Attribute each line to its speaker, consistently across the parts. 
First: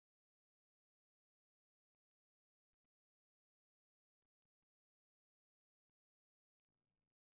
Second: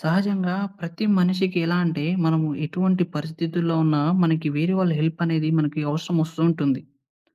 Speaker 1: సహజంగా ప్రతి మనిషికి ఎలా అంటే, మనము ఎటువంటి పరిస్థితుల్లో ఉన్నా మనకి వేరే వాళ్ళ హెల్ప్ అనేది మనకి అవసరం వస్తూ ఉంటుంది.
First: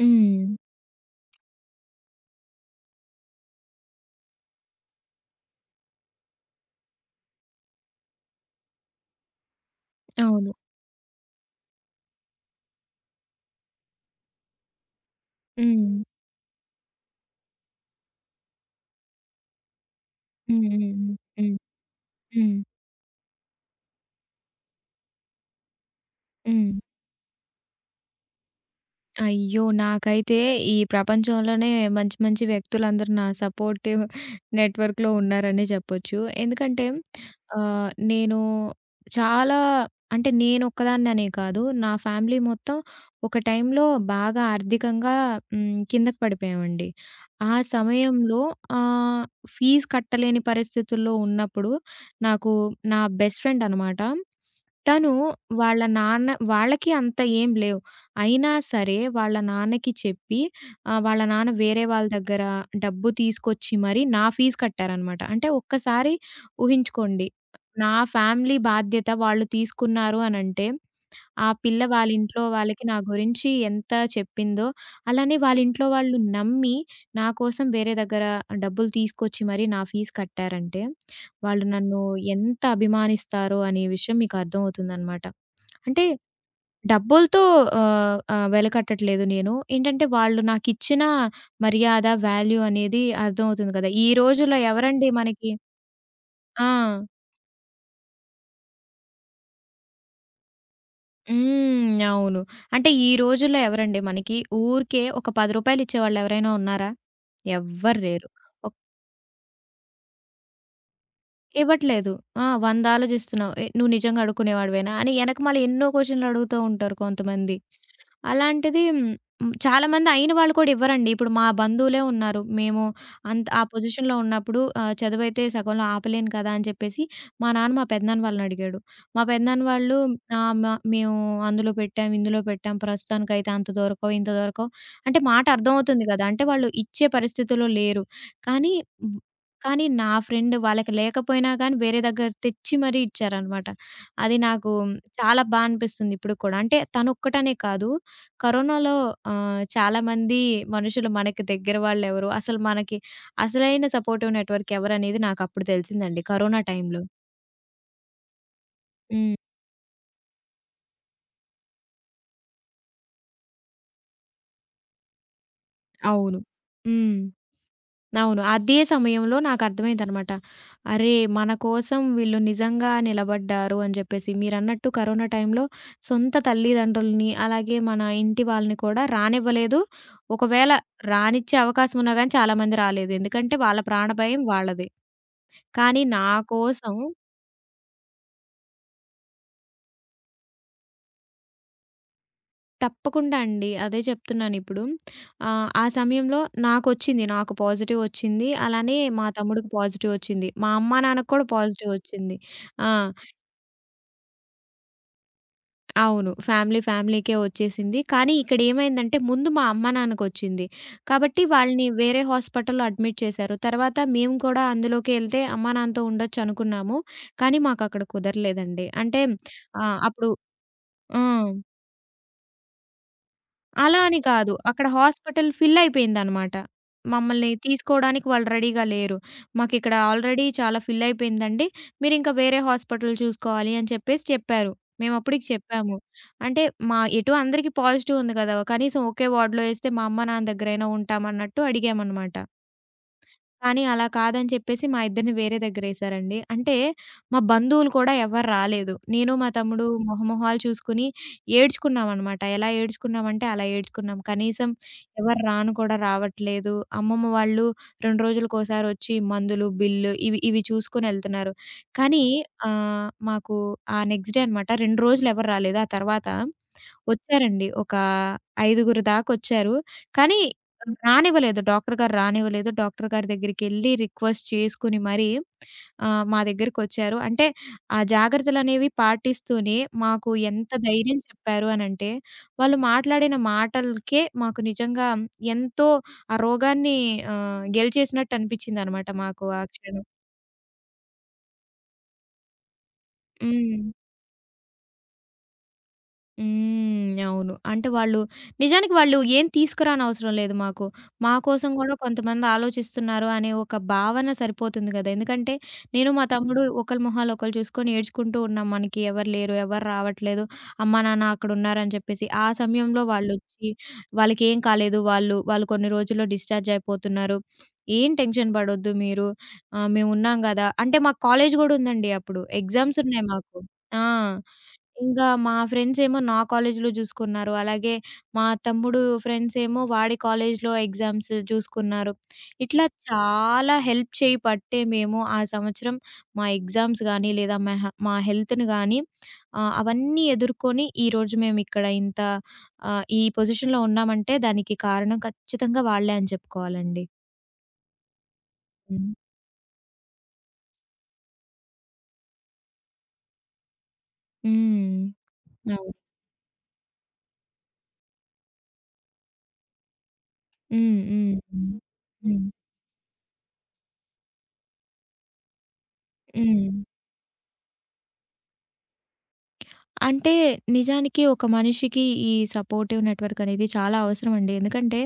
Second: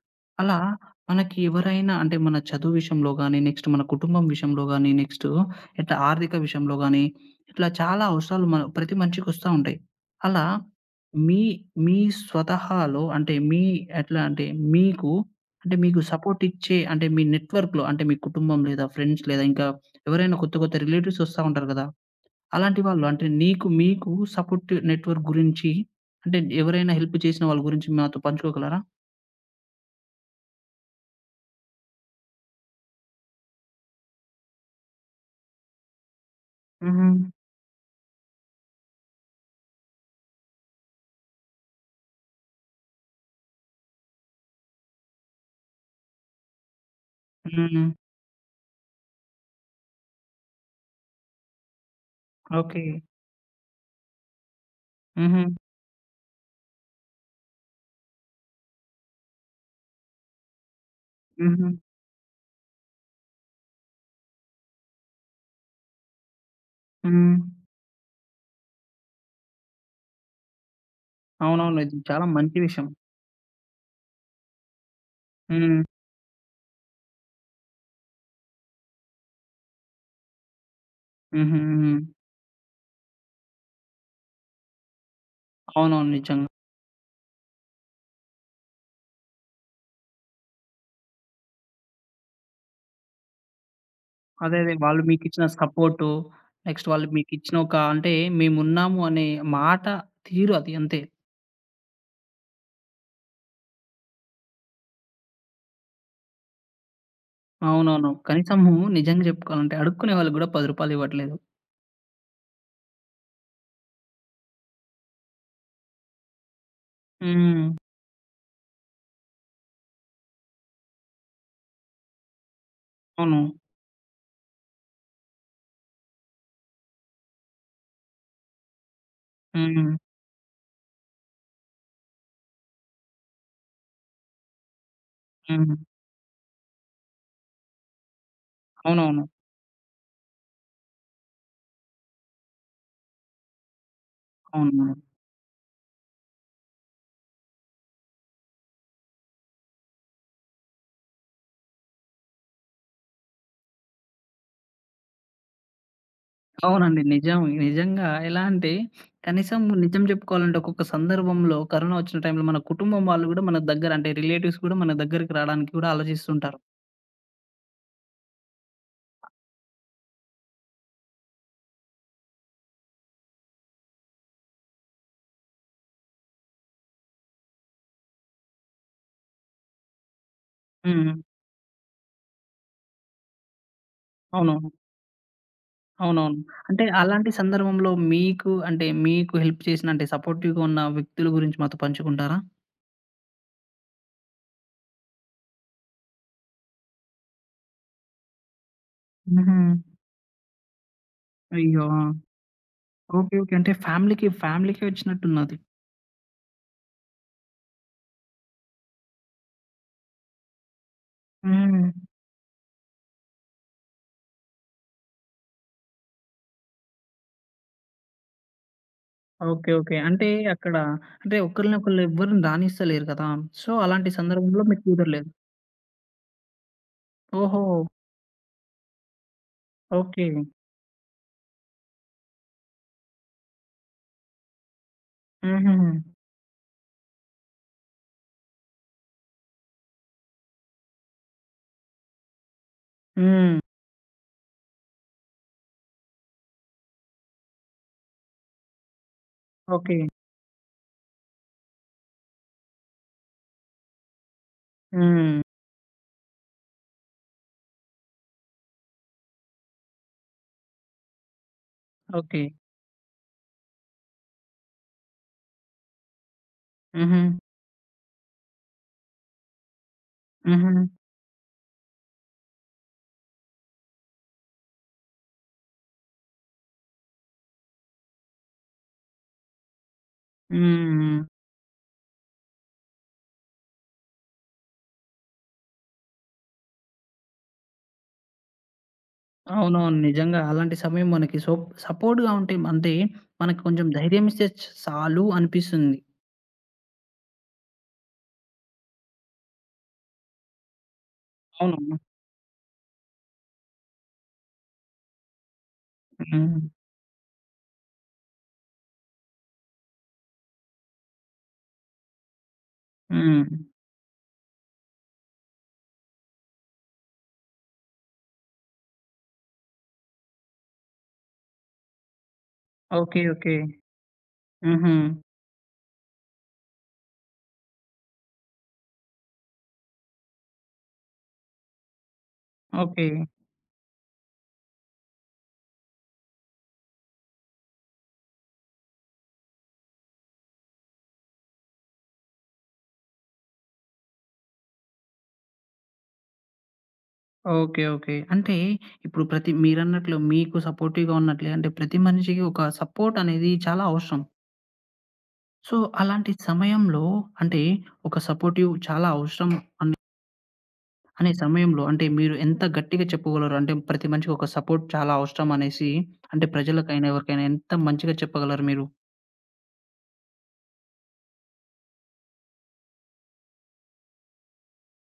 Speaker 2: హ్మ్.
Speaker 1: అలా మనకి ఎవరైనా అంటే మన చదువు విషయంలో గాని, నెక్స్ట్ మన కుటుంబం విషయంలో గాని, నెక్స్ట్ ఇట్లా ఆర్థిక విషయంలో గాని, ఇట్లా చాలా అవసరాలు మన ప్రతి మనిషికి వస్తా ఉంటాయి. అలా
Speaker 2: అవును.
Speaker 1: మీ మీ స్వతహాలో అంటే మీ ఎట్లా అంటే మీకు అంటే
Speaker 2: హ్మ్.
Speaker 1: మీకు సపోర్ట్ ఇచ్చే అంటే మీ నెట్‌వర్క్‌లో అంటే మీ కుటుంబం లేదా ఫ్రెండ్స్ లేదా ఇంకా ఎవరైనా కొత్త
Speaker 2: హ్మ్.
Speaker 1: కొత్త
Speaker 2: హ్మ్.
Speaker 1: రిలేటివ్స్ వస్తా
Speaker 2: హ్మ్.
Speaker 1: ఉంటారు కదా!
Speaker 2: హ్మ్.
Speaker 1: అలాంటి వాళ్ళు అంటే నీకు మీకు సపోర్ట్ నెట్‌వర్క్ గురించి అంటే
Speaker 2: హ్మ్.
Speaker 1: ఎవరైనా హెల్ప్ చేసిన వాళ్ళ గురించి మాతో పంచుకోగలరా?
Speaker 2: అయ్యో! నాకైతే ఈ ప్రపంచంలోనే మంచి మంచి వ్యక్తులందరూ నా సపోర్టివ్ నెట్‌వర్క్‌లో ఉన్నారనే చెప్పొచ్చు. ఎందుకంటే
Speaker 1: హుహు.
Speaker 2: నేను చాలా అంటే నేనొక్కదాన్ననే కాదు. నా ఫ్యామిలీ మొత్తం ఒక టైంలో బాగా ఆర్థికంగా కిందకి పడిపోయామండి. ఆ
Speaker 1: హ్మ్.
Speaker 2: సమయంలో ఆహ్, ఫీజు కట్టలేని పరిస్థితుల్లో ఉన్నప్పుడు నాకు
Speaker 1: ఓకే.
Speaker 2: నా బెస్ట్ ఫ్రెండ్ అనమాట. తను
Speaker 1: హుహు.
Speaker 2: వాళ్ళ నాన్న వాళ్ళకి అంత ఏం లేవు. అయినా సరే వాళ్ళ నాన్నకి చెప్పి వాళ్ళ నాన్న
Speaker 1: హుహు.
Speaker 2: వేరే వాళ్ళ దగ్గర డబ్బు తీసుకొచ్చి మరి నా ఫీజు కట్టారనమాట. అంటే ఒక్కసారి ఊహించుకోండి.
Speaker 1: హ్మ్.
Speaker 2: నా ఫ్యామిలీ బాధ్యత వాళ్ళు తీసుకున్నారు అనంటే, ఆ పిల్ల
Speaker 1: అవునవును. ఇది
Speaker 2: వాళ్ళ
Speaker 1: చాలా
Speaker 2: ఇంట్లో
Speaker 1: మంచి
Speaker 2: వాళ్ళకి
Speaker 1: విషయం.
Speaker 2: నా గురించి ఎంత చెప్పిందో, అలానే వాళ్ళ
Speaker 1: హ్మ్.
Speaker 2: ఇంట్లో వాళ్ళు నమ్మి, నా కోసం వేరే దగ్గర డబ్బులు తీసుకొచ్చి మరీ నా ఫీజు కట్టారంటే,
Speaker 1: హుహు.
Speaker 2: వాళ్ళు
Speaker 1: హ్మ్.
Speaker 2: నన్ను ఎంత అభిమానిస్తారో అనే విషయం మీకు అర్థమవుతుందనమాట. అంటే
Speaker 1: అవునవును. నిజంగా.
Speaker 2: డబ్బులతో ఆహ్, ఆహ్, వెలకట్టట్లేదు నేను. ఏంటంటే వాళ్ళు నాకిచ్చిన మర్యాద, వాల్యూ అనేది అర్థమవుతుంది కదా! ఈ రోజుల్లో
Speaker 1: అదే అదే. వాళ్ళు
Speaker 2: ఎవరండి
Speaker 1: మీకిచ్చిన
Speaker 2: మనకి
Speaker 1: సపోర్టు,
Speaker 2: ఆ!
Speaker 1: నెక్స్ట్ వాళ్ళు మీకిచ్చిన ఒక అంటే మేమున్నాము అనే మాట తీరు అది అంతే.
Speaker 2: అవును. అంటే ఈ రోజుల్లో ఎవరండి మనకి ఊరికే ఒక రూ. 10 ఇచ్చేవాళ్ళు ఎవరైనా ఉన్నారా? ఎవ్వరు
Speaker 1: అవునవును.
Speaker 2: లేరు.
Speaker 1: కనీసము
Speaker 2: ఒక్
Speaker 1: నిజంగా చెప్పుకోవాలంటే అడుక్కునే వాళ్ళకి గూడా రూ. 10 ఇవ్వట్లేదు.
Speaker 2: ఇవ్వట్లేదు. ఆ! 100 ఆలోచిస్తున్నావు. "ఏ నువ్వు నిజంగా అడుక్కునేవాడివేనా?" అని ఎనకమాల ఎన్నో క్వెషన్‌లు అడుగుతూ ఉంటారు కొంతమంది.
Speaker 1: హ్మ్.
Speaker 2: అలాంటిది హ్మ్. చాలామంది అయిన వాళ్ళు కూడా ఇవ్వరండి. ఇప్పుడు మా బంధువులే ఉన్నారు. మేము
Speaker 1: అవును.
Speaker 2: అంత ఆ పొజిషన్‌లో ఉన్నప్పుడు చదువైతే సగంలో ఆపలేను కదా! అని చెప్పేసి మా నాన్న మా పెదనాన్న వాళ్ళని అడిగాడు. మా పెదనాన్న
Speaker 1: హ్మ్.
Speaker 2: వాళ్ళు ఆహ్, మ మేము అందులో పెట్టాం, ఇందులో పెట్టాం. ప్రస్తుతానికైతే అంత దొరకవు, ఇంత దొరకవు అంటే మాట
Speaker 1: హ్మ్.
Speaker 2: అర్థమవుతుంది కదా! అంటే వాళ్ళు ఇచ్చే పరిస్థితిలో లేరు. కానీ హ్మ్.
Speaker 1: అవునవును.
Speaker 2: కానీ నా ఫ్రెండ్ వాళ్ళకి లేకపోయినా గానీ వేరే దగ్గర తెచ్చి మరీ ఇచ్చారనమాట. అది నాకు
Speaker 1: అవునవును.
Speaker 2: చాలా బా అనిపిస్తుంది ఇప్పటికి కూడా. అంటే తనొక్కటనే కాదు. కరోనాలో చాలామంది మనుషులు మనకి దగ్గర వాళ్ళెవరు, అసలు మనకి అసలైన సపోర్టివ్ నెట్‌వర్క్ ఎవరనేది నాకప్పుడు తెలిసిందండి కరోనా టైంలో.
Speaker 1: అవునండి. నిజం. నిజంగా ఎలా అంటే
Speaker 2: హ్మ్.
Speaker 1: కనీసం నిజం చెప్పుకోవాలంటే ఒక్కొక్క సందర్భంలో కరోనా వచ్చిన టైంలో మన కుటుంబం వాళ్ళు గూడా మన దగ్గర అంటే రిలేటివ్స్ గూడా మన దగ్గరికి రాడానికి గూడా
Speaker 2: అవును.
Speaker 1: ఆలోచిస్తుంటారు.
Speaker 2: హ్మ్. అవును. అదే సమయంలో నాకర్థమైందనమాట. అరే! మన కోసం వీళ్ళు నిజంగా నిలబడ్డారు అని చెప్పేసి. మీరన్నట్టు కరోనా టైంలో సొంత తల్లిదండ్రులని, అలాగే మన ఇంటి వాళ్ళని కూడా రానివ్వలేదు. ఒకవేళ
Speaker 1: హ్మ్.
Speaker 2: రానిచ్చే అవకాశం ఉన్నా గానీ చాలామంది రాలేదు. ఎందుకంటే వాళ్ళ ప్రాణ భయం
Speaker 1: అవునవును.
Speaker 2: వాళ్ళది. కానీ నా
Speaker 1: అవునవును. అంటే
Speaker 2: కోసం
Speaker 1: అలాంటి సందర్భంలో మీకు అంటే మీకు హెల్ప్ చేసిన అంటే సపోర్టివ్‌గా ఉన్న వ్యక్తుల గురించి మాతో పంచుకుంటారా?
Speaker 2: తప్పకుండా అండి. అదే చెప్తున్నానిప్పుడు. ఆ ఆ సమయంలో నాకొచ్చింది. నాకు పాజిటివొచ్చింది. అలానే మా
Speaker 1: హుహు.
Speaker 2: తమ్ముడికి పాజిటివొచ్చింది. మా అమ్మ, నాన్నకి కూడా
Speaker 1: అయ్యో! ఆ!
Speaker 2: పాజిటివొచ్చింది. ఆ!
Speaker 1: ఓకే. ఓకే. అంటే ఫ్యామిలీకి ఫ్యామిలీకే వచ్చినట్టున్నది.
Speaker 2: అవును. ఫ్యామిలీ ఫ్యామిలీకే వచ్చేసింది. కానీ ఇక్కడేమైందంటే ముందు మా అమ్మ, నాన్నకొచ్చింది. కాబట్టి
Speaker 1: హ్మ్.
Speaker 2: వాళ్ళని వేరే హాస్పిటల్‌లో అడ్మిట్ చేశారు. తర్వాత మేము కూడా అందులోకి ఎళ్తే అమ్మా, నాన్నతో ఉండొచ్చనుకున్నాము. కానీ మాకక్కడ కుదరలేదండి. అంటే
Speaker 1: ఓకే. ఓకే. అంటే
Speaker 2: అప్పుడు
Speaker 1: అక్కడ
Speaker 2: ఆ!
Speaker 1: అంటే ఒకళ్ళనొకళ్ళు ఎవ్వరిని రానిస్తలేరు కదా! సో,
Speaker 2: అలా
Speaker 1: అలాంటి
Speaker 2: అని కాదు.
Speaker 1: సందర్భంలో మీకు
Speaker 2: అక్కడ
Speaker 1: కుదరలేదు.
Speaker 2: హాస్పిటల్ ఫిల్ అయిపోయిందనమాట. మమ్మల్ని
Speaker 1: ఓహో!
Speaker 2: తీసుకోవడానికి వాళ్ళు రెడీగా లేరు. మాకిక్కడ
Speaker 1: ఓకే.
Speaker 2: ఆల్రెడీ చాలా ఫిల్ అయిపోయిందండి. మీరింక వేరే హాస్పిటల్ చూసుకోవాలి అని చెప్పేసి చెప్పారు. మేమప్పటికి
Speaker 1: హుహు.
Speaker 2: చెప్పాము. అంటే మా ఎటు అందరికి పాజిటివ్ ఉంది కదా! కనీసం ఒకే వార్డ్‌లో ఏస్తే మా అమ్మ, నాన్న దగ్గరైనా ఉంటామన్నట్టు అడిగామనమాట.
Speaker 1: హ్మ్.
Speaker 2: కానీ అలా కాదని చెప్పేసి మా ఇద్దరిని వేరే దగ్గరేశారండి. అంటే మా బంధువులు కూడా ఎవ్వరు రాలేదు. నేను, మా తమ్ముడు
Speaker 1: ఓకే.
Speaker 2: మొహమొహాలు చూసుకొని ఏడ్చుకున్నామనమాట. ఎలా ఏడ్చుకున్నామంటే అలా ఏడ్చుకున్నాం. కనీసం
Speaker 1: హ్మ్.
Speaker 2: ఎవరు రాను కూడా రావట్లేదు. అమ్మమ్మ వాళ్ళు 2 రోజులకోసారొచ్చి మందులు, బిల్లు ఇవి ఇవి చూసుకొనెళ్తున్నారు. కానీ
Speaker 1: ఓకే.
Speaker 2: మాకు ఆ నెక్స్ట్ డే అనమాట 2 రోజులు ఎవరు రాలేదు. ఆ తర్వాత
Speaker 1: హుహు.
Speaker 2: వచ్చారండి. ఒక ఐదుగురు దాకొచ్చారు. కానీ
Speaker 1: హుహు.
Speaker 2: రానివ్వలేదు. డాక్టర్ గారు రానివ్వలేదు. డాక్టర్ గారి దగ్గరికెళ్లి రిక్వెస్ట్ చేసుకొని మరీ మా దగ్గరకొచ్చారు. అంటే ఆ జాగ్రత్తలనేవి పాటిస్తూనే మాకు ఎంత ధైర్యం
Speaker 1: హ్మ్.
Speaker 2: చెప్పారు అనంటే, వాళ్ళు మాట్లాడిన మాటలకే మాకు నిజంగా ఎంతో ఆ రోగాన్ని గెలిచేసినట్టు అనిపిచ్చిందనమాట మాకు ఆ
Speaker 1: అవునవును.
Speaker 2: క్షణం.
Speaker 1: నిజంగా అలాంటి సమయం మనకి సో, సపోర్ట్‌గా ఉంటే అంటే మనకు కొంచెం
Speaker 2: హ్మ్.
Speaker 1: ధైర్యం ఇస్తే చ్ సాలు అనిపిస్తుంది.
Speaker 2: హ్మ్. అవును. అంటే వాళ్ళు నిజానికి వాళ్ళు ఏం తీసుకురానవసరం లేదు మాకు. మా కోసం గూడా
Speaker 1: అవును.
Speaker 2: కొంతమంది ఆలోచిస్తున్నారు అనే ఒక భావన సరిపోతుంది గదా! ఎందుకంటే నేను, మా
Speaker 1: హ్మ్.
Speaker 2: తమ్ముడు ఒకళ్ళ మొహాలు ఒకళ్ళు చూసుకొని ఏడ్చుకుంటూ ఉన్నాం. మనకి ఎవరు లేరు, ఎవరు రావట్లేదు, అమ్మా, నాన్న అక్కడున్నారని చెప్పేసి. ఆ సమయంలో
Speaker 1: హ్మ్.
Speaker 2: వాళ్ళొచ్చి వాళ్ళకేం కాలేదు, వాళ్ళు వాళ్ళు కొన్ని రోజుల్లో డిశ్చార్జ్ అయిపోతున్నారు. ఏం టెన్షన్ పడొద్దు మీరు. మేమున్నాం గదా! అంటే మాకు కాలేజ్ గూడా ఉందండి అప్పుడు. Exams
Speaker 1: okay.
Speaker 2: ఉన్నాయి
Speaker 1: ఓకే.
Speaker 2: మాకు. ఆ!
Speaker 1: హుహు.
Speaker 2: ఇంకా మా ఫ్రెండ్సేమో నా కాలేజీలో జూసుకున్నారు. అలాగే మా తమ్ముడు ఫ్రెండ్సేమో వాడి కాలేజీలో ఎగ్జామ్స్ జూసుకున్నారు. ఇట్లా
Speaker 1: ఓకే.
Speaker 2: చాలా హెల్ప్ చేయి పట్టే మేము ఆ సంవత్సరం మా ఎగ్జామ్స్ గానీ, లేదా మా హెల్త్‌ని గానీ అవన్నీ ఎదుర్కొని ఈరోజు మేమిక్కడ ఇంత ఈ పొజిషన్‌లో ఉన్నామంటే దానికి కారణం ఖచ్చితంగా వాళ్ళే అని చెప్పుకోవాలండి.
Speaker 1: ఓకే. ఓకే. అంటే
Speaker 2: హ్మ్.
Speaker 1: ఇప్పుడు ప్రతి మీరన్నట్లు మీకు సపోర్టివ్‌గా ఉన్నట్లే అంటే ప్రతి మనిషికి ఒక సపోర్ట్ అనేది చాలా అవసరం.
Speaker 2: హ్మ్.
Speaker 1: సో,
Speaker 2: అవును.
Speaker 1: అలాంటి సమయంలో అంటే ఒక సపోర్టివ్ చాలా అవసరం అన్
Speaker 2: హ్మ్.
Speaker 1: అనే
Speaker 2: హ్మ్. హ్మ్.
Speaker 1: సమయంలో అంటే మీరు
Speaker 2: హ్మ్.
Speaker 1: ఎంత గట్టిగా చెప్పగలరు? అంటే ప్రతి మనిషికి ఒక సపోర్ట్ చాలా అవసరం అనేసి అంటే
Speaker 2: హ్మ్.
Speaker 1: ప్రజలకైనా ఎవరికైనా ఎంత మంచిగా చెప్పగలరు మీరు?
Speaker 2: అంటే నిజానికి ఒక మనిషికి ఈ సపోర్టివ్ నెట్వర్క్ అనేది చాలా అవసరం అండి. ఎందుకంటే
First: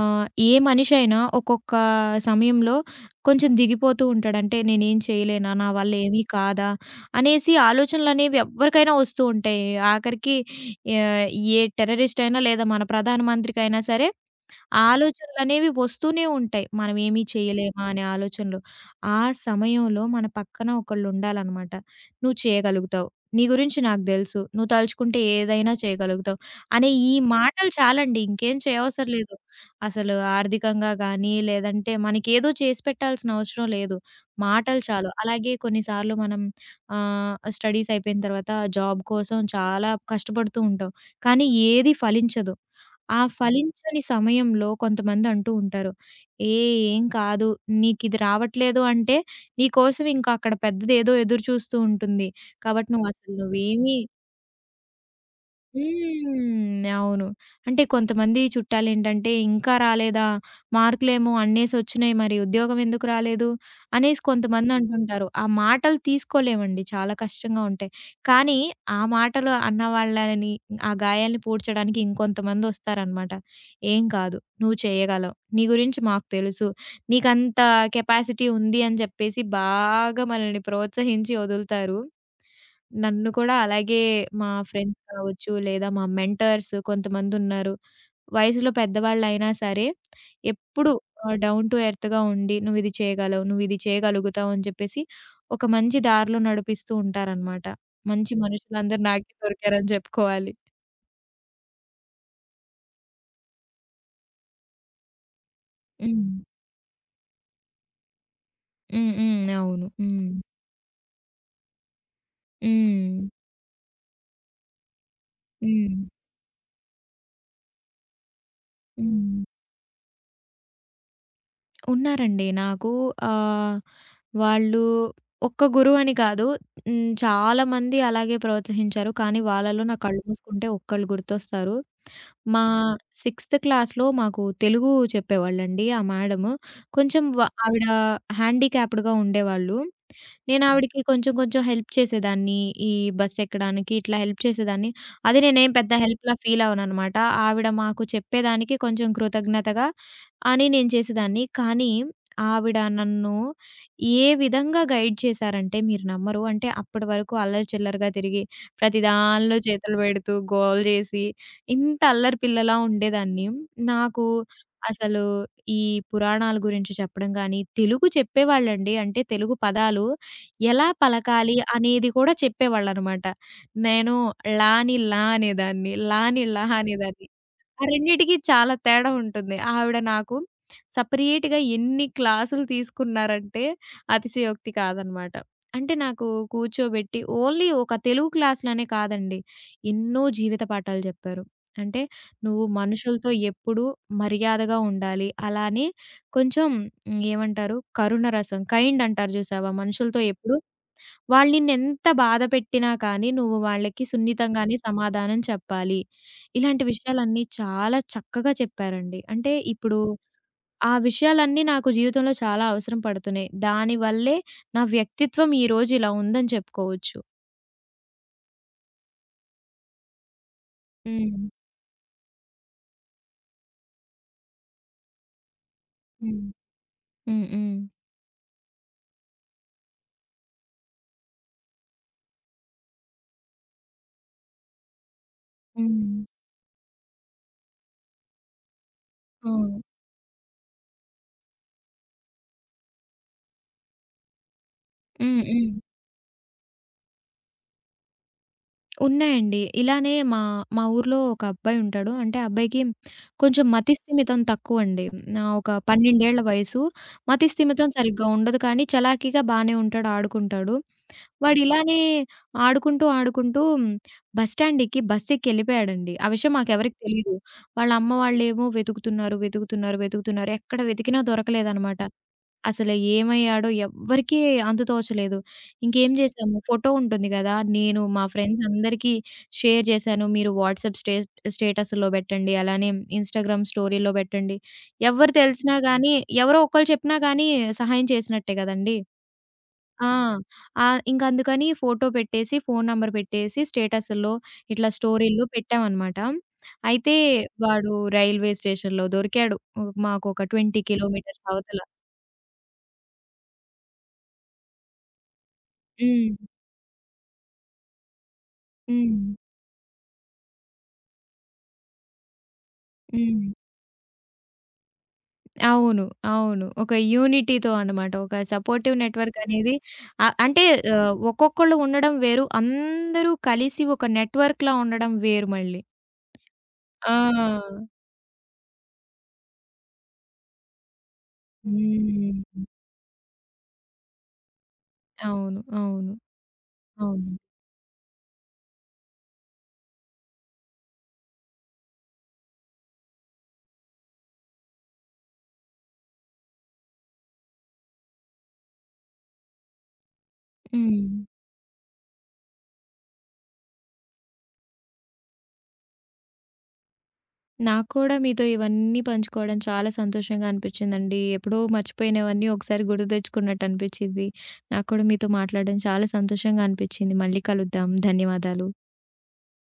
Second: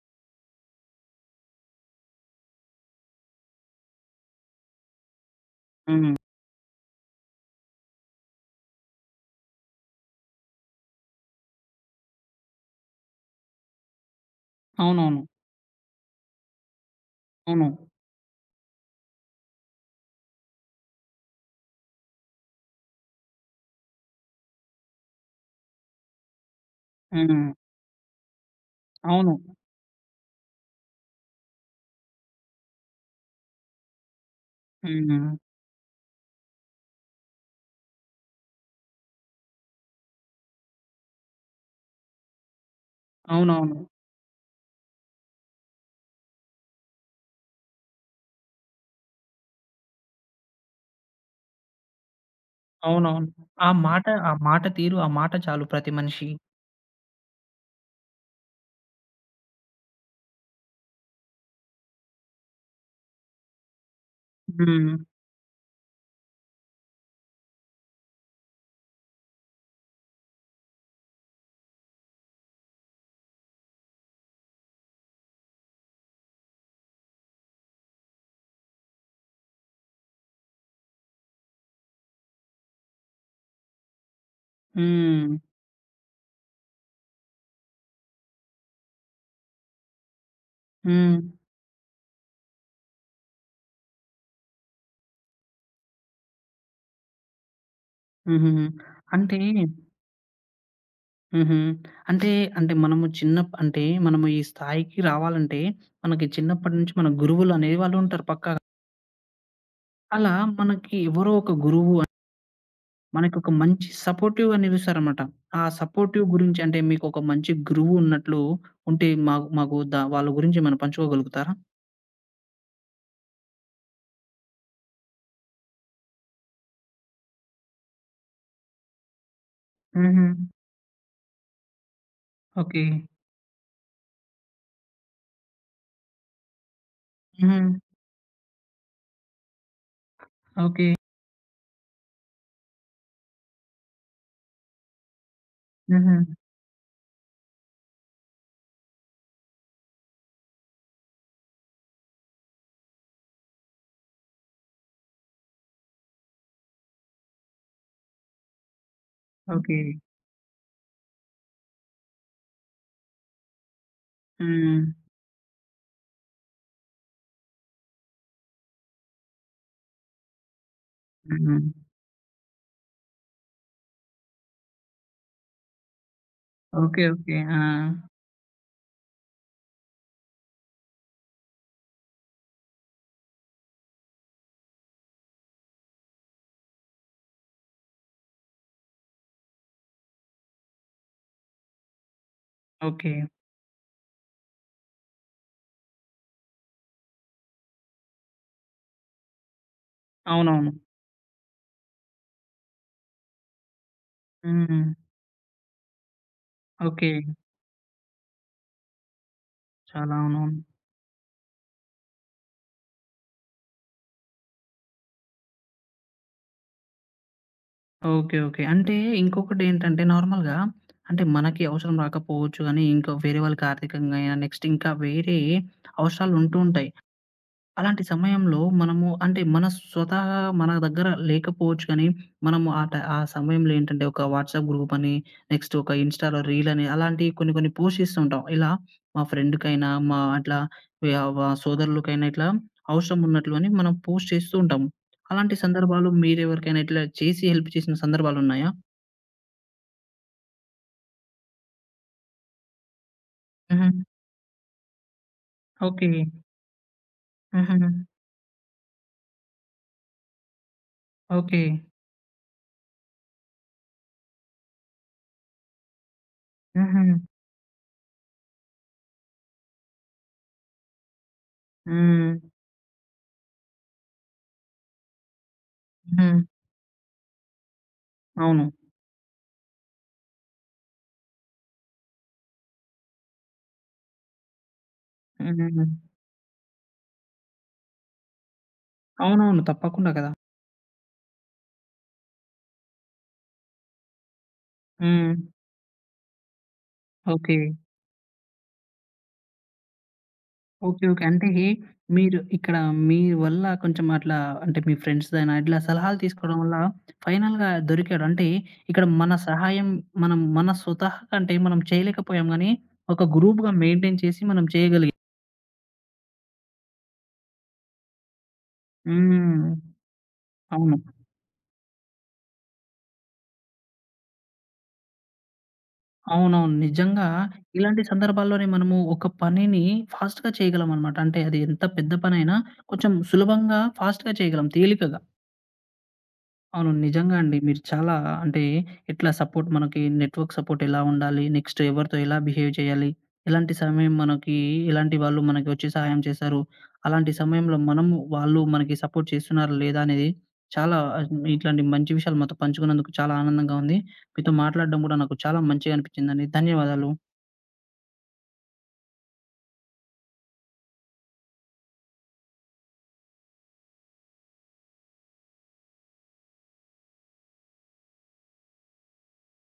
Speaker 2: ఏ మనిషి అయినా ఒక్కొక్క సమయంలో కొంచెం దిగిపోతూ ఉంటాడు. అంటే నేనేం చేయలేనా? నా వల్ల
Speaker 1: హ్మ్.
Speaker 2: ఏమీ కాదా? అనేసి ఆలోచనలనేవి ఎవ్వరికైనా వస్తూ ఉంటాయి. ఆఖరికి ఆహ్, ఏ టెర్రరిస్ట్ అయినా లేదా మన ప్రధానమంత్రికైనా సరే
Speaker 1: అవునవును.
Speaker 2: ఆలోచనలనేవి వస్తూనే ఉంటాయి. మనం ఏమీ
Speaker 1: అవును.
Speaker 2: చేయలేమా అనే ఆలోచనలు. ఆ సమయంలో మన పక్కన ఒకళ్ళుండాలనమాట. "నువ్వు చేయగలుగుతావు. నీ గురించి నాకు తెలుసు. నువ్వు తలుచుకుంటే ఏదైనా చేయగలుగుతావు" అనే ఈ
Speaker 1: హ్మ్.
Speaker 2: మాటలు చాలండి. ఇంకేం చేయవసరం
Speaker 1: అవును.
Speaker 2: లేదు. అసలు ఆర్థికంగా గానీ, లేదంటే మనకేదో చేసి పెట్టాల్సిన అవసరం లేదు. మాటలు చాలు.
Speaker 1: హ్మ్.
Speaker 2: అలాగే కొన్నిసార్లు మనం స్టడీస్ అయిపోయిన తర్వాత జాబ్ కోసం చాలా కష్టపడుతూ ఉంటాం. కానీ ఏది ఫలించదు. ఆ
Speaker 1: అవునవును.
Speaker 2: ఫలించని సమయంలో కొంతమంది అంటూ ఉంటారు. ఏ ఏం కాదు. నీకిది రావట్లేదు అంటే, నీకోసం ఇంక అక్కడ పెద్దదేదో ఎదురు చూస్తూ ఉంటుంది. కాబట్టి
Speaker 1: అవునవును.
Speaker 2: నువ్వసలు
Speaker 1: ఆ
Speaker 2: నువ్వేమి
Speaker 1: మాట, ఆ మాట తీరు, ఆ మాట చాలు ప్రతి మనిషికి.
Speaker 2: అవును. అంటే కొంతమంది చుట్టాలేంటంటే, "ఇంకా రాలేదా? మార్కులేమో అన్నేసొచ్చినాయి మరి ఉద్యోగం ఎందుకు రాలేదు?" అనేసి కొంతమంది
Speaker 1: హ్మ్.
Speaker 2: అంటుంటారు. ఆ మాటలు తీసుకోలేమండి చాలా కష్టంగా ఉంటాయి. కానీ ఆ మాటలు అన్నవాళ్ళని ఆ గాయాల్ని పూడ్చడానికి ఇంకొంతమందొస్తారనమాట. "ఏం కాదు. నువ్వు చేయగలవు. నీ గురించి మాకు తెలుసు. నీకంత కెపాసిటీ ఉంది" అని చెప్పేసి బాగా మనల్ని ప్రోత్సహించి వదులుతారు. నన్ను కూడా అలాగే మా ఫ్రెండ్స్
Speaker 1: హ్మ్.
Speaker 2: కావచ్చు, లేదా మా మెంటర్స్ కొంతమందున్నారు. వయసులో పెద్దవాళ్ళైనా సరే, ఎప్పుడు
Speaker 1: హ్మ్.
Speaker 2: డౌన్ టు ఎర్త్‌గా ఉండి "నువ్విది చేయగలవు, నువ్విది చేయగలుగుతావు" అని చెప్పేసి ఒక మంచి దారిలో నడిపిస్తూ ఉంటారనమాట. మంచి
Speaker 1: హుహుహు.
Speaker 2: మనుషులందరూ నాకే
Speaker 1: అంటే
Speaker 2: దొరికారని చెప్పుకోవాలి.
Speaker 1: హుహు. అంటే, అంటే మనము చిన్నప్ అంటే మనము ఈ స్థాయికి రావాలంటే, మనకి
Speaker 2: హ్మ్.
Speaker 1: చిన్నప్పటి నుంచి మన గురువులు అనేది వాళ్ళు ఉంటారు పక్కాగా.
Speaker 2: హ్మ్. హ్మ్. అవును. హ్మ్.
Speaker 1: అలా మనకి ఎవరో ఒక గురువు
Speaker 2: హ్మ్.
Speaker 1: మనకొక మంచి సపోర్టివ్‌గా నిలుస్తారనమాట. ఆ
Speaker 2: హ్మ్.
Speaker 1: సపోర్టివ్ గురించి అంటే మీకొక మంచి గురువు ఉన్నట్లు ఉంటే
Speaker 2: హ్మ్.
Speaker 1: మాకు మాకు ద వాళ్ళ గురించి ఏమైనా పంచుకోగలుగుతారా?
Speaker 2: ఉన్నారండి. నాకు ఆహ్, వాళ్ళు ఒక్క గురువని కాదు. చాలామంది అలాగే ప్రోత్సహించారు. కానీ వాళ్ళలో నాకు కళ్ళు
Speaker 1: హుహు.
Speaker 2: మూసుకుంటే ఒక్కళ్ళు గుర్తొస్తారు. మా
Speaker 1: ఓకే.
Speaker 2: సిక్స్త్ క్లాస్‌లో మాకు తెలుగు చెప్పేవాళ్ళండి ఆ మేడము. కొంచెం వ
Speaker 1: హుహు.
Speaker 2: ఆవిడ హ్యాండీక్యాప్డ్‌గా ఉండేవాళ్ళు.
Speaker 1: ఓకే.
Speaker 2: నేనావిడకి కొంచెం కొంచెం హెల్ప్ చేసేదాన్ని. ఈ బస్సెక్కడానికి ఇట్లా హెల్ప్ చేసేదాన్ని. అది నేనేం పెద్ద
Speaker 1: హుహు.
Speaker 2: హెల్ప్‌లా ఫీల్ అవ్వననమాట. ఆవిడ మాకు చెప్పేదానికి కొంచెం కృతజ్ఞతగా అని నేను చేసేదాన్ని. కానీ ఆవిడ నన్ను ఏ విధంగా గైడ్ చేశారంటే మీరు నమ్మరు. అంటే అప్పటి వరకు అల్లరి చిల్లరగా తిరిగి, ప్రతి దానిలో
Speaker 1: ఓకే.
Speaker 2: చేతులు పెడుతూ, గోల చేసి, ఇంత అల్లరి పిల్లలా ఉండేదాన్ని. నాకు
Speaker 1: హ్మ్.
Speaker 2: అసలు ఈ పురాణాల గురించి చెప్పడం గానీ, తెలుగు చెప్పేవాళ్ళండి. అంటే తెలుగు పదాలు ఎలా పలకాలి
Speaker 1: హుహు.
Speaker 2: అనేది కూడా చెప్పేవాళ్ళనమాట. నేను లా అని లా అనేదాన్ని. లాని లా అని లహ
Speaker 1: ఓకే.
Speaker 2: అనేదాన్ని.
Speaker 1: ఓకే. ఆ!
Speaker 2: ఆ రెండిటికి చాలా తేడా ఉంటుంది. ఆవిడ నాకు సెపరేట్‌గా ఎన్ని క్లాసులు తీసుకున్నారంటే అతిశయోక్తి కాదనమాట. అంటే నాకు కూర్చోబెట్టి ఓన్లీ ఒక తెలుగు క్లాస్‌లనే కాదండి. ఎన్నో జీవిత పాఠాలు చెప్పారు. అంటే నువ్వు
Speaker 1: ఓకే.
Speaker 2: మనుషులతో ఎప్పుడూ మర్యాదగా ఉండాలి. అలానే కొంచెం ఏమంటారు కరుణ రసం కైండ్ అంటారు చూసావా? మనుషులతో ఎప్పుడూ
Speaker 1: అవునవును.
Speaker 2: వాళ్ళు నిన్నెంత బాధ పెట్టినా కానీ, నువ్వు వాళ్ళకి సున్నితంగానే
Speaker 1: హ్మ్.
Speaker 2: సమాధానం చెప్పాలి. ఇలాంటి
Speaker 1: ఓకే.
Speaker 2: విషయాలన్నీ చాలా చక్కగా చెప్పారండి. అంటే ఇప్పుడు
Speaker 1: చాలా అవునవును.
Speaker 2: ఆ విషయాలన్నీ నాకు జీవితంలో చాలా అవసరం పడుతున్నాయి. దానివల్లే నా వ్యక్తిత్వం ఈరోజు ఇలా ఉందని చెప్పుకోవచ్చు.
Speaker 1: ఓకే. ఓకే. అంటే ఇంకొకటేంటంటే నార్మల్‌గా అంటే
Speaker 2: హ్మ్.
Speaker 1: మనకి అవసరం రాకపోవచ్చు గానీ, ఇంకా వేరే వాళ్ళకి ఆర్థికంగా నెక్స్ట్ ఇంకా వేరే
Speaker 2: హ్మ్.
Speaker 1: అవసరాలుంటూ ఉంటాయి.
Speaker 2: హ్మ్. హ్మ్.
Speaker 1: అలాంటి సమయంలో మనము అంటే మన స్వతహా మన దగ్గర లేకపోవచ్చు కానీ, మనము ఆ సమయంలో ఏంటంటే ఒక వాట్సాప్ గ్రూప్ అని, నెక్స్ట్ ఒక
Speaker 2: హ్మ్.
Speaker 1: ఇన్‌స్టాలో రీల్ అని అలాంటివి కొన్ని కొన్ని పోస్ట్ చేస్తూ ఉంటాం. ఇలా మా
Speaker 2: అవును.
Speaker 1: ఫ్రెండ్‌కైనా, మా అట్లా యావ సోదరులకైనా ఇట్లా అవసరం ఉన్నట్లు అని మనం పోస్ట్ చేస్తూ ఉంటాము.
Speaker 2: హ్మ్.
Speaker 1: అలాంటి
Speaker 2: హ్మ్.
Speaker 1: సందర్భాలు మీరెవరికైనా ఇట్లా చేసి హెల్ప్ చేసిన సందర్భాలున్నాయా?
Speaker 2: ఉన్నాయండి. ఇలానే మా మా ఊర్లో ఒక అబ్బాయి ఉంటాడు. అంటే ఆ అబ్బాయికి కొంచెం
Speaker 1: హుహు.
Speaker 2: మతి స్థిమితం తక్కువండి. ఒక
Speaker 1: ఓకే.
Speaker 2: 12 ఏళ్ల వయసు. మతి
Speaker 1: హుహు.
Speaker 2: స్థిమితం సరిగ్గా ఉండదు కానీ చలాకీగా బానే ఉంటాడు. ఆడుకుంటాడు. వాడు
Speaker 1: ఓకే.
Speaker 2: ఇలానే ఆడుకుంటూ బస్ స్టాండ్‌కి బస్ ఎక్కి ఎళ్ళిపోయాడండి. ఆ విషయం మాకెవరికీ
Speaker 1: హుహు.
Speaker 2: తెలీదు. వాళ్ళ అమ్మ వాళ్ళేమో వెతుకుతున్నారు. ఎక్కడ వెతికినా దొరకలేదనమాట.
Speaker 1: హ్మ్.
Speaker 2: అసలు ఏమయ్యాడో ఎవ్వరికీ అంతు తోచలేదు. ఇంకేం
Speaker 1: హ్మ్.
Speaker 2: చేశాము ఫోటో ఉంటుంది గదా! నేను మా ఫ్రెండ్స్
Speaker 1: అవును.
Speaker 2: అందరికీ షేర్ చేశాను. మీరు వాట్సాప్ స్టేటస్‌లో పెట్టండి. అలానే ఇన్‌స్టాగ్రామ్ స్టోరీలో పెట్టండి. ఎవరు తెలిసినా
Speaker 1: హ్మ్.
Speaker 2: గానీ ఎవరో ఒకళ్ళు చెప్పినా గానీ సహాయం చేసినట్టే గదండీ!
Speaker 1: అవునవును.
Speaker 2: ఆ!
Speaker 1: తప్పకుండా కదా!
Speaker 2: ఇంకందుకని ఫోటో పెట్టేసి, ఫోను నంబర్ పెట్టేసి స్టేటస్‌ల్లో ఇట్లా
Speaker 1: హ్మ్.
Speaker 2: స్టోరీల్లో పెట్టామనమాట. అయితే
Speaker 1: ఓకే.
Speaker 2: వాడు రైల్వే స్టేషన్‌లో దొరికాడు. మాకొక 20
Speaker 1: ఓకే. ఓకే.
Speaker 2: కిలోమీటర్స్
Speaker 1: అంటే
Speaker 2: అవతల.
Speaker 1: మీరు ఇక్కడ మీ వల్ల కొంచెం అట్లా అంటే మీ ఫ్రెండ్స్‌దైనా ఇట్లా సలహాలు
Speaker 2: హ్మ్.
Speaker 1: తీసుకోవడం వల్ల ఫైనల్‌గా దొరికాడు. అంటే ఇక్కడ
Speaker 2: హ్మ్.
Speaker 1: మన సహాయం మనం మన స్వతహా కంటే మనం చేయలేకపోయాం గానీ, ఒక
Speaker 2: హ్మ్.
Speaker 1: గ్రూప్‌గా మెయింటైన్ చేసి మనం చేయగలిగాం.
Speaker 2: అవును. అవును. ఒక యూనిటీతో అన్నమాట. ఒక సపోర్టివ్ నెట్‌వర్క్
Speaker 1: హ్మ్.
Speaker 2: అనేది ఆహ్, అంటే
Speaker 1: అవును.
Speaker 2: ఒక్కొక్కళ్ళు ఉండడం వేరు. అందరూ కలిసి ఒక నెట్‌వర్క్‌లా ఉండడం వేరు మళ్ళీ.
Speaker 1: అవునవును. నిజంగా
Speaker 2: ఆ!
Speaker 1: ఇలాంటి సందర్భాల్లోనే మనము ఒక పనిని ఫాస్ట్‌గా చేయగలం అన్నమాట. అంటే అది ఎంత పెద్ద పనైనా
Speaker 2: హ్మ్.
Speaker 1: కొంచెం సులభంగా, ఫాస్ట్‌గా చేయగలం తేలికగా.
Speaker 2: అవును. అవును.
Speaker 1: అవును.
Speaker 2: అవును.
Speaker 1: నిజంగా అండి. మీరు చాలా అంటే ఎట్లా సపోర్ట్ మనకి నెట్‌వర్క్ సపోర్ట్ ఎలా ఉండాలి? నెక్స్ట్ ఎవరితో ఎలా బిహేవ్ చేయాలి? ఎలాంటి సమయం మనకి ఎలాంటి వాళ్ళు మనకి వచ్చి సహాయం చేశారు? అలాంటి సమయంలో మనము వాళ్ళు మనకి సపోర్ట్ చేస్తున్నారా లేదా? అనేది చాలా
Speaker 2: హ్మ్.
Speaker 1: ఇట్లాంటి మంచి విషయాలు మాతో పంచుకున్నందుకు చాలా ఆనందంగా ఉంది. మీతో మాట్లాడడం కూడా నాకు చాలా మంచిగా అనిపించిందండి. ధన్యవాదాలు.
Speaker 2: నాకు కూడా మీతో ఇవన్నీ పంచుకోవడం చాలా సంతోషంగా అనిపించిందండి. ఎప్పుడో మర్చిపోయినవన్నీ ఒకసారి గుర్తు తెచ్చుకున్నట్టు అనిపించింది. నాకు కూడా మీతో మాట్లాడడం చాలా సంతోషంగా అనిపించింది. మళ్ళీ కలుద్దాం. ధన్యవాదాలు.